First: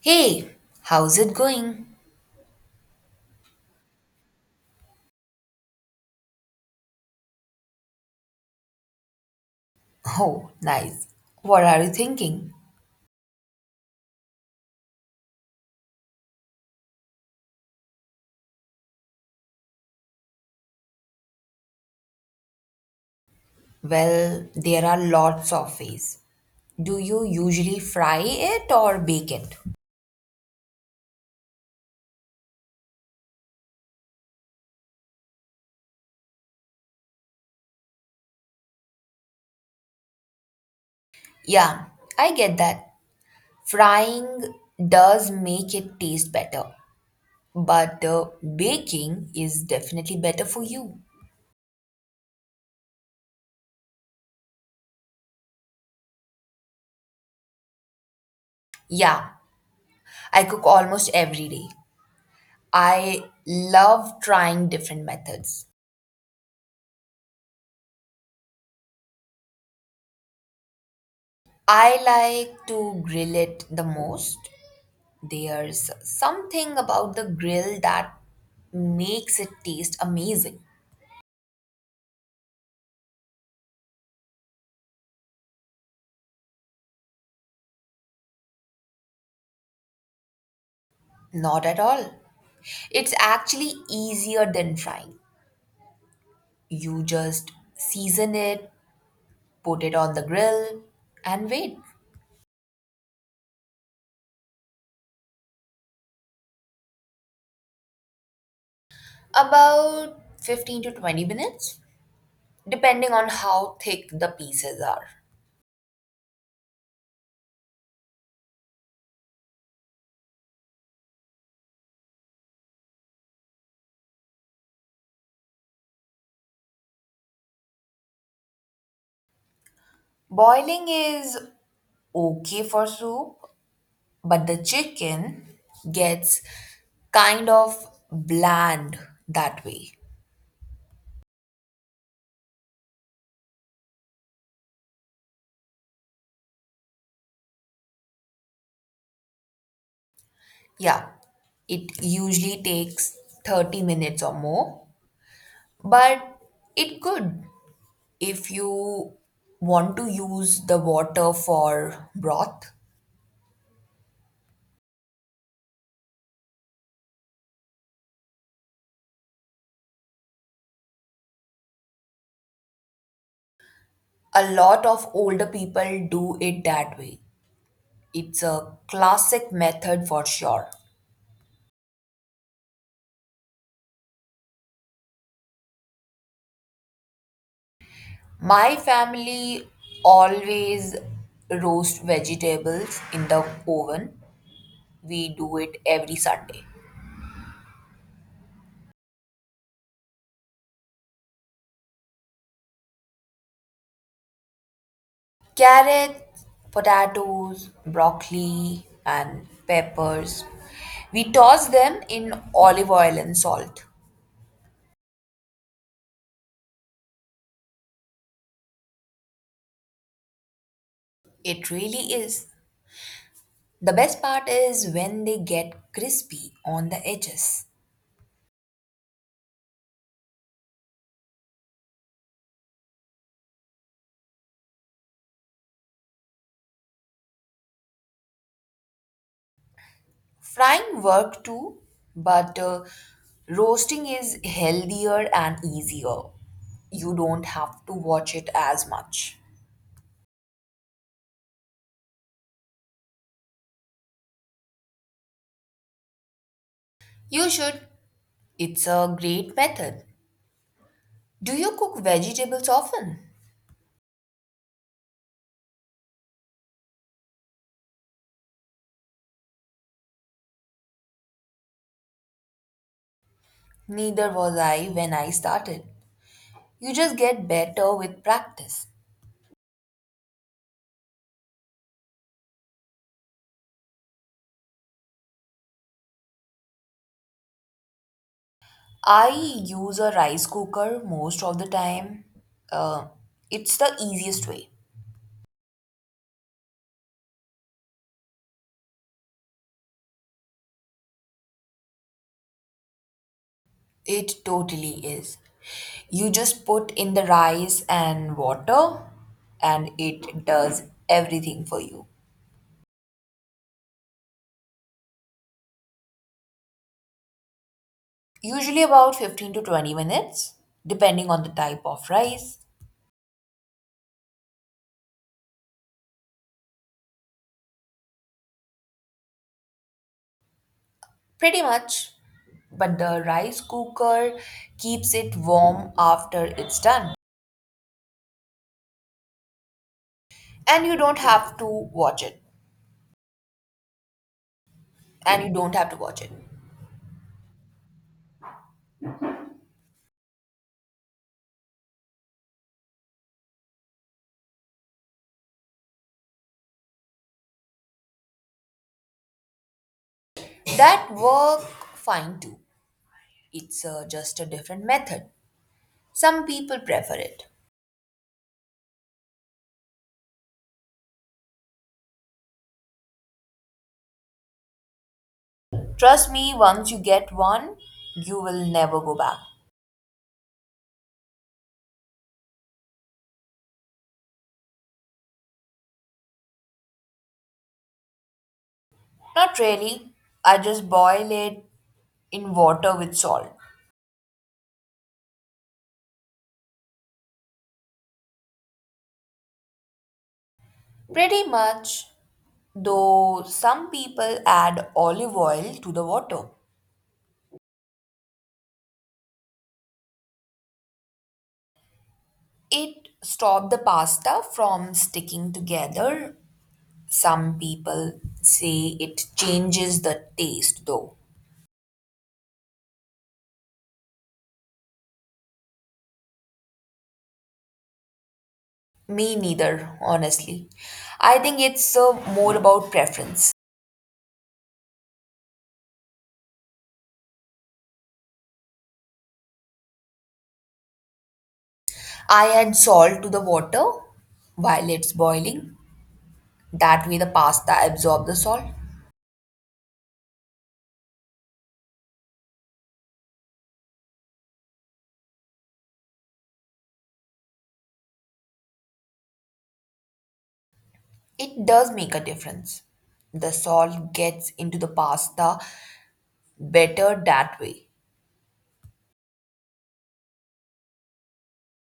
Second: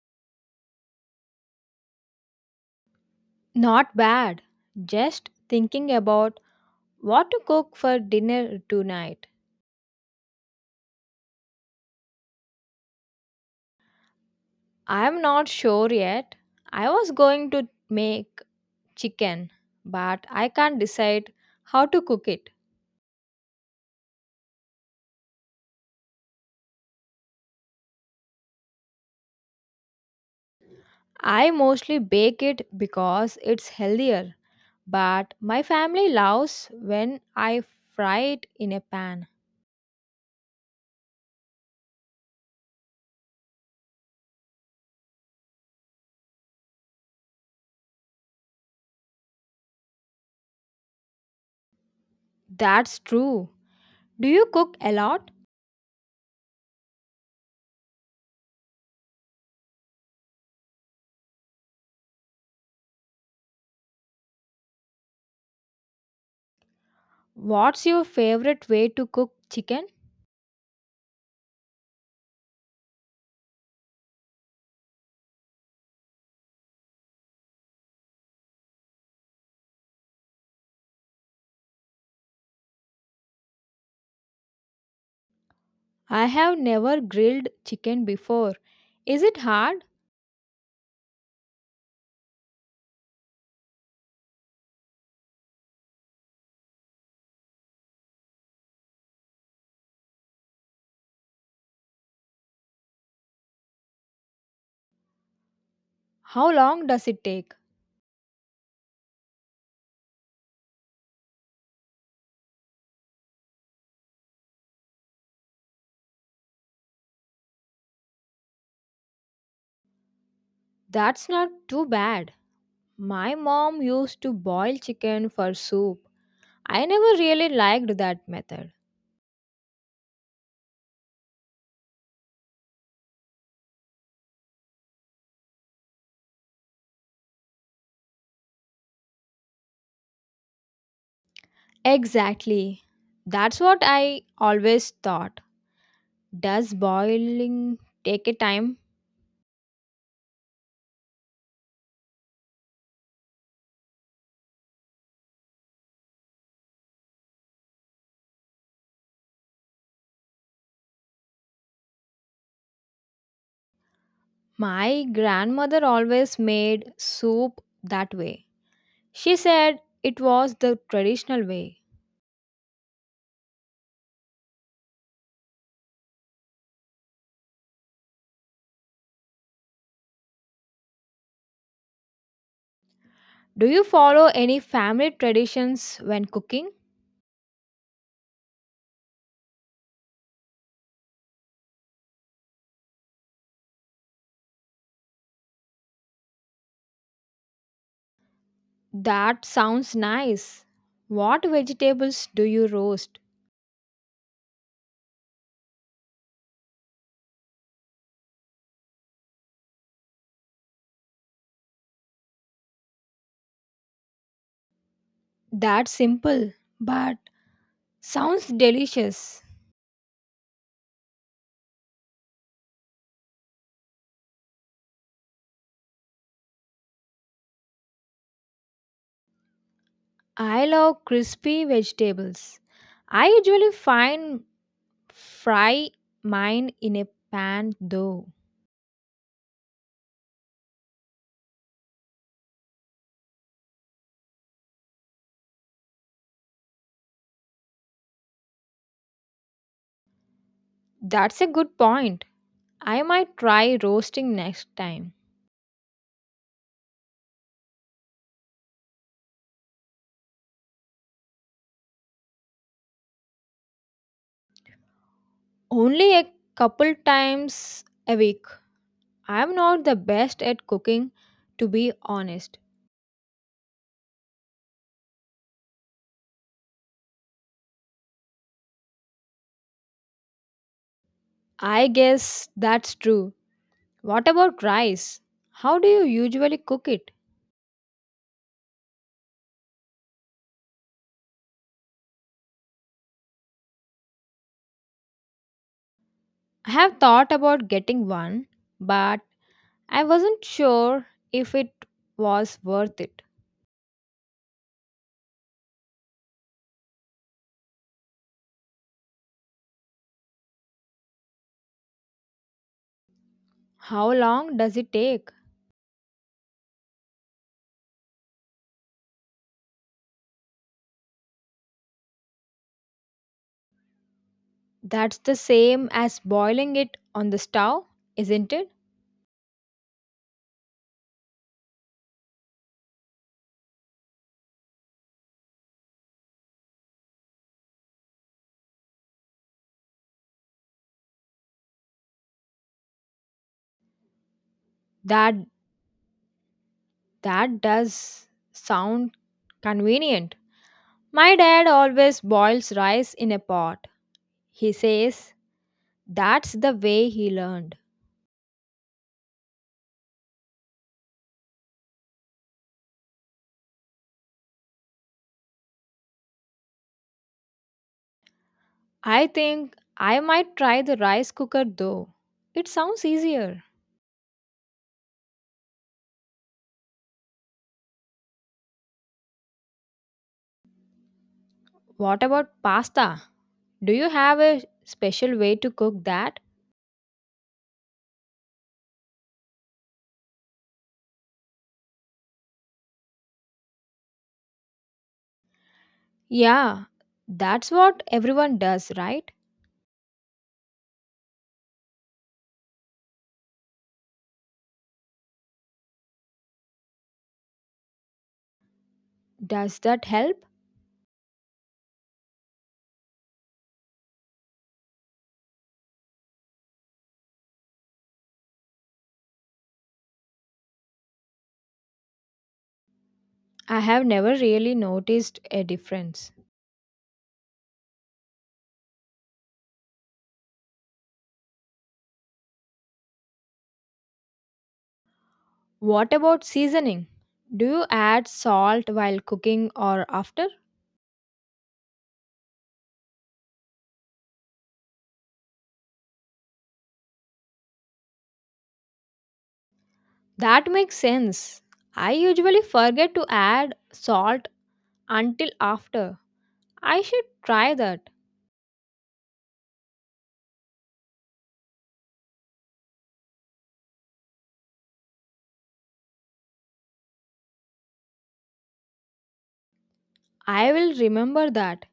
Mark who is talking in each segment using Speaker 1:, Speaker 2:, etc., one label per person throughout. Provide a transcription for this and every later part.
Speaker 1: Hey, how's it going?
Speaker 2: Not bad. Just thinking about what to cook for dinner tonight.
Speaker 1: Oh, nice. What are you thinking?
Speaker 2: I am not sure yet. I was going to make chicken, but I can't decide how to cook it.
Speaker 1: Well, there are lots of ways. Do you usually fry it or bake it?
Speaker 2: I mostly bake it because it's healthier, but my family loves when I fry it in a pan.
Speaker 1: Yeah, I get that. Frying does make it taste better, but baking is definitely better for you.
Speaker 2: That's true. Do you cook a lot?
Speaker 1: Yeah, I cook almost every day. I love trying different methods.
Speaker 2: What's your favorite way to cook chicken?
Speaker 1: I like to grill it the most. There's something about the grill that makes it taste amazing.
Speaker 2: I have never grilled chicken before. Is it hard?
Speaker 1: Not at all. It's actually easier than frying. You just season it, put it on the grill, and wait.
Speaker 2: How long does it take?
Speaker 1: About 15 to 20 minutes, depending on how thick the pieces are.
Speaker 2: That's not too bad. My mom used to boil chicken for soup. I never really liked that method.
Speaker 1: Boiling is okay for soup, but the chicken gets kind of bland that way.
Speaker 2: Exactly. That's what I always thought. Does boiling take a time?
Speaker 1: Yeah, it usually takes 30 minutes or more, but it could if you want to use the water for broth.
Speaker 2: My grandmother always made soup that way. She said it was the traditional way.
Speaker 1: A lot of older people do it that way. It's a classic method for sure.
Speaker 2: Do you follow any family traditions when cooking?
Speaker 1: My family always roast vegetables in the oven. We do it every Sunday.
Speaker 2: That sounds nice. What vegetables do you roast?
Speaker 1: Carrots, potatoes, broccoli, and peppers. We toss them in olive oil and salt.
Speaker 2: That's simple, but sounds delicious.
Speaker 1: It really is. The best part is when they get crispy on the edges.
Speaker 2: I love crispy vegetables. I usually find fry mine in a pan though.
Speaker 1: Frying work too, but roasting is healthier and easier. You don't have to watch it as much.
Speaker 2: That's a good point. I might try roasting next time.
Speaker 1: You should. It's a great method. Do you cook vegetables often?
Speaker 2: Only a couple times a week. I'm not the best at cooking, to be honest.
Speaker 1: Neither was I when I started. You just get better with practice.
Speaker 2: I guess that's true. What about rice? How do you usually cook it?
Speaker 1: I use a rice cooker most of the time. Uh, it's the easiest way.
Speaker 2: I have thought about getting one, but I wasn't sure if it was worth it.
Speaker 1: It totally is. You just put in the rice and water, and it does everything for you.
Speaker 2: How long does it take?
Speaker 1: Usually about 15 to 20 minutes, depending on the type of rice.
Speaker 2: That's the same as boiling it on the stove, isn't it?
Speaker 1: Pretty much. But the rice cooker keeps it warm after it's done, and you don't have to watch it and
Speaker 2: That
Speaker 1: you don't have to watch it
Speaker 2: that does sound convenient. My dad always boils rice in a pot. He says that's the way he learned.
Speaker 1: That work fine too. It's just a different method. Some people prefer it.
Speaker 2: I think I might try the rice cooker though. It sounds easier.
Speaker 1: Trust me, once you get one, you will never go back.
Speaker 2: What about pasta? Do you have a special way to cook that?
Speaker 1: Not really, I just boil it in water with salt.
Speaker 2: Yeah, that's what everyone does, right?
Speaker 1: Pretty much, though some people add olive oil to the water.
Speaker 2: Does that help?
Speaker 1: It stops the pasta from sticking together. Some people say it changes the taste, though.
Speaker 2: I have never really noticed a difference.
Speaker 1: Me neither, honestly. I think it's more about preference.
Speaker 2: What about seasoning? Do you add salt while cooking or after?
Speaker 1: I add salt to the water while it's boiling. That way, the pasta absorbs the salt.
Speaker 2: That makes sense. I usually forget to add salt until after. I should try that.
Speaker 1: It does make a difference. The salt gets into the pasta better that way.
Speaker 2: I will remember that.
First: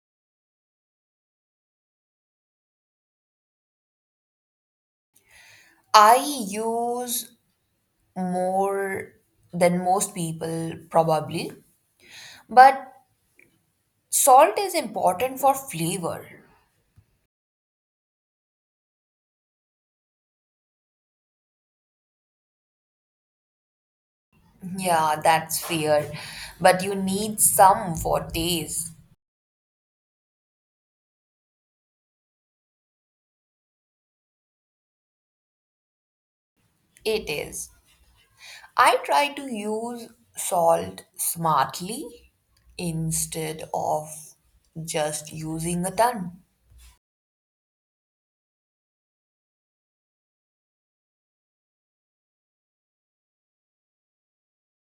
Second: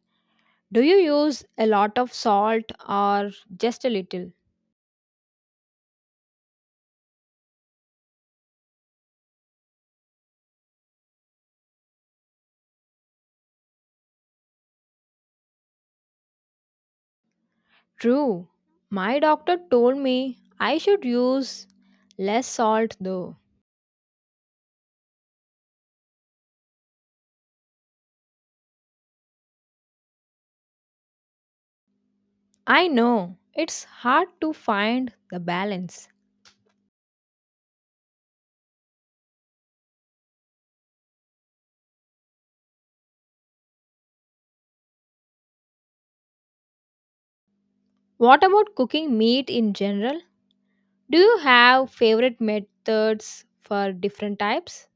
Speaker 2: Do you use a lot of salt or just a little?
Speaker 1: I use more than most people, probably, but salt is important for flavor.
Speaker 2: True. My doctor told me I should use less salt though.
Speaker 1: Yeah, that's fair. But you need some for days.
Speaker 2: I know it's hard to find the balance.
Speaker 1: It is. I try to use salt smartly instead of just using a ton.
Speaker 2: What about cooking meat in general? Do you have favorite methods for different types?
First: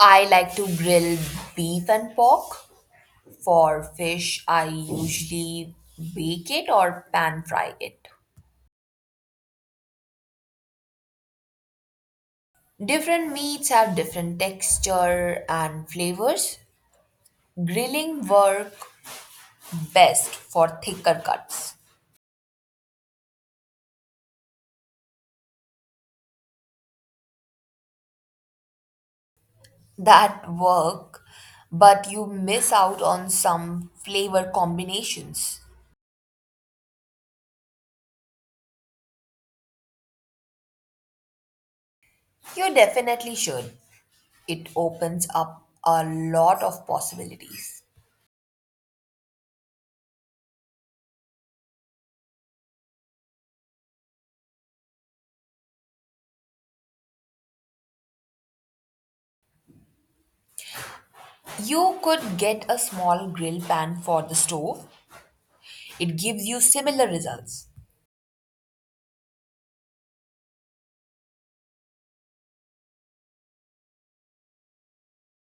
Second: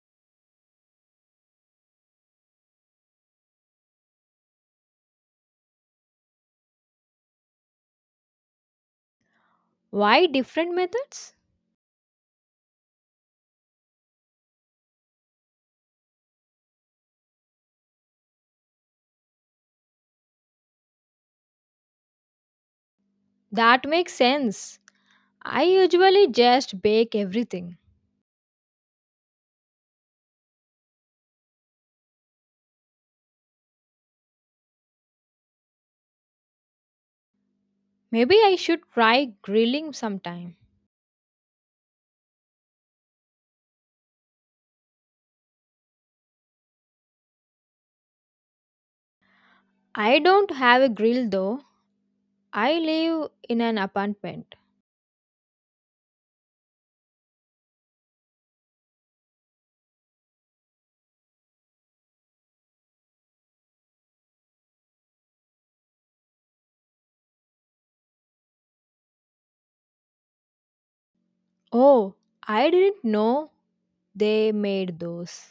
Speaker 1: I like to grill beef and pork. For fish, I usually bake it or pan fry it.
Speaker 2: Why different methods?
Speaker 1: Different meats have different texture and flavors. Grilling work best for thicker cuts.
Speaker 2: That makes sense. I usually just bake everything.
Speaker 1: That work, but you miss out on some flavor combinations.
Speaker 2: Maybe I should try grilling sometime.
Speaker 1: You definitely should. It opens up a lot of possibilities.
Speaker 2: I don't have a grill though. I live in an apartment.
Speaker 1: You could get a small grill pan for the stove. It gives you similar results.
Speaker 2: Oh, I didn't know they made those.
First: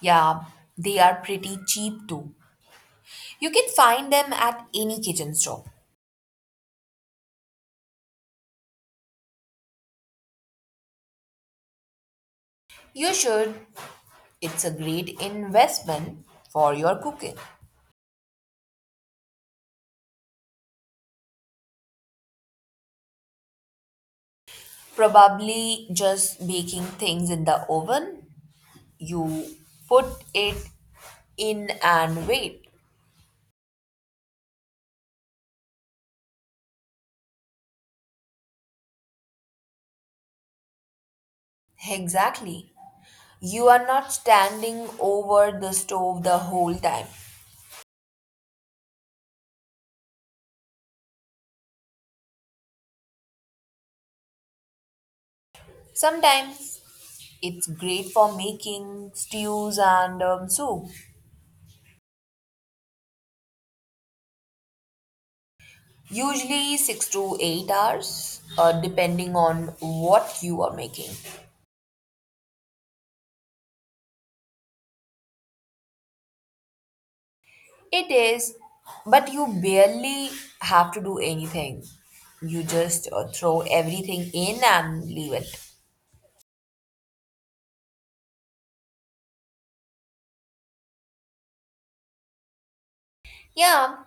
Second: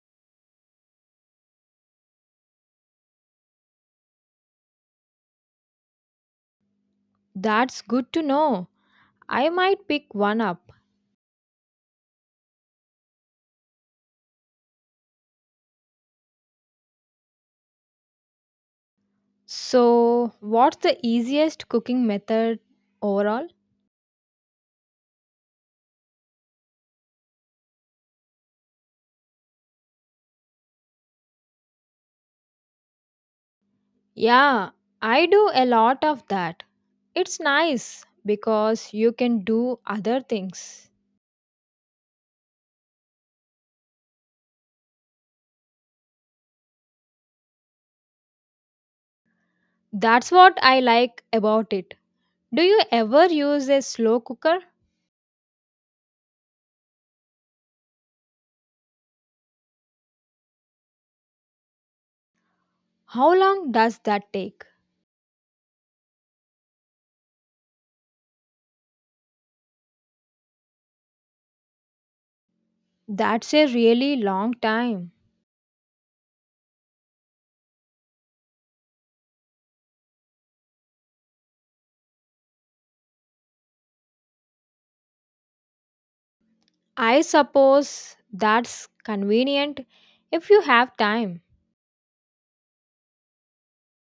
Speaker 1: Yeah, they are pretty cheap too. You can find them at any kitchen store.
Speaker 2: That's good to know. I might pick one up.
Speaker 1: You should. It's a great investment for your cooking.
Speaker 2: So, what's the easiest cooking method overall?
Speaker 1: Probably just baking things in the oven. You put it in and wait.
Speaker 2: Yeah, I do a lot of that. It's nice because you can do other things.
Speaker 1: Exactly. You are not standing over the stove the whole time.
Speaker 2: That's what I like about it. Do you ever use a slow cooker?
Speaker 1: Sometimes it's great for making stews and soup.
Speaker 2: How long does that take?
Speaker 1: Usually 6 to 8 hours, depending on what you are making.
Speaker 2: That's a really long time.
Speaker 1: It is, but you barely have to do anything. You just throw everything in and leave it.
Speaker 2: I suppose that's convenient if you have time.
Speaker 1: Yeah,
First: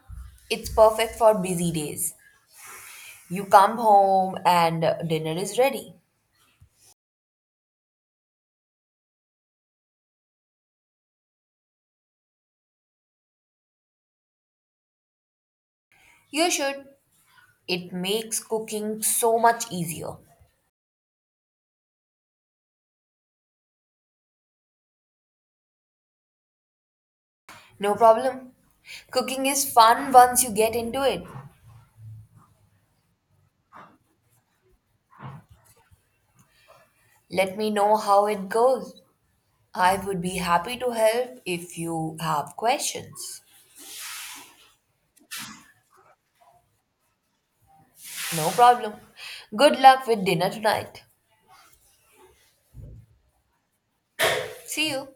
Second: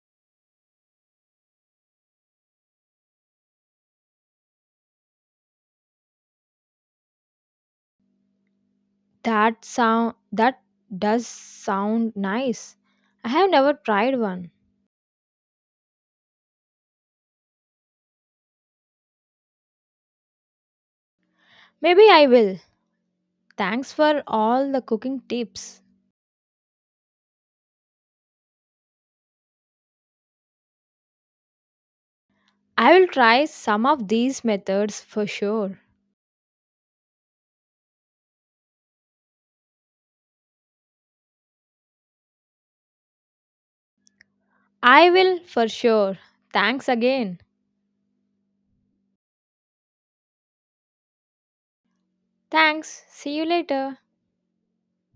Speaker 1: it's perfect for busy days. You come home and dinner is ready.
Speaker 2: That does sound nice. I have never tried one.
Speaker 1: You should. It makes cooking so much easier.
Speaker 2: Maybe I will. Thanks for all the cooking tips.
Speaker 1: No problem. Cooking is fun once you get into it.
Speaker 2: I will try some of these methods for sure.
Speaker 1: Let me know how it goes. I would be happy to help if you have questions.
Speaker 2: I will for sure. Thanks again.
Speaker 1: No problem. Good luck with dinner tonight.
Speaker 2: Thanks. See you later.
Speaker 1: See you.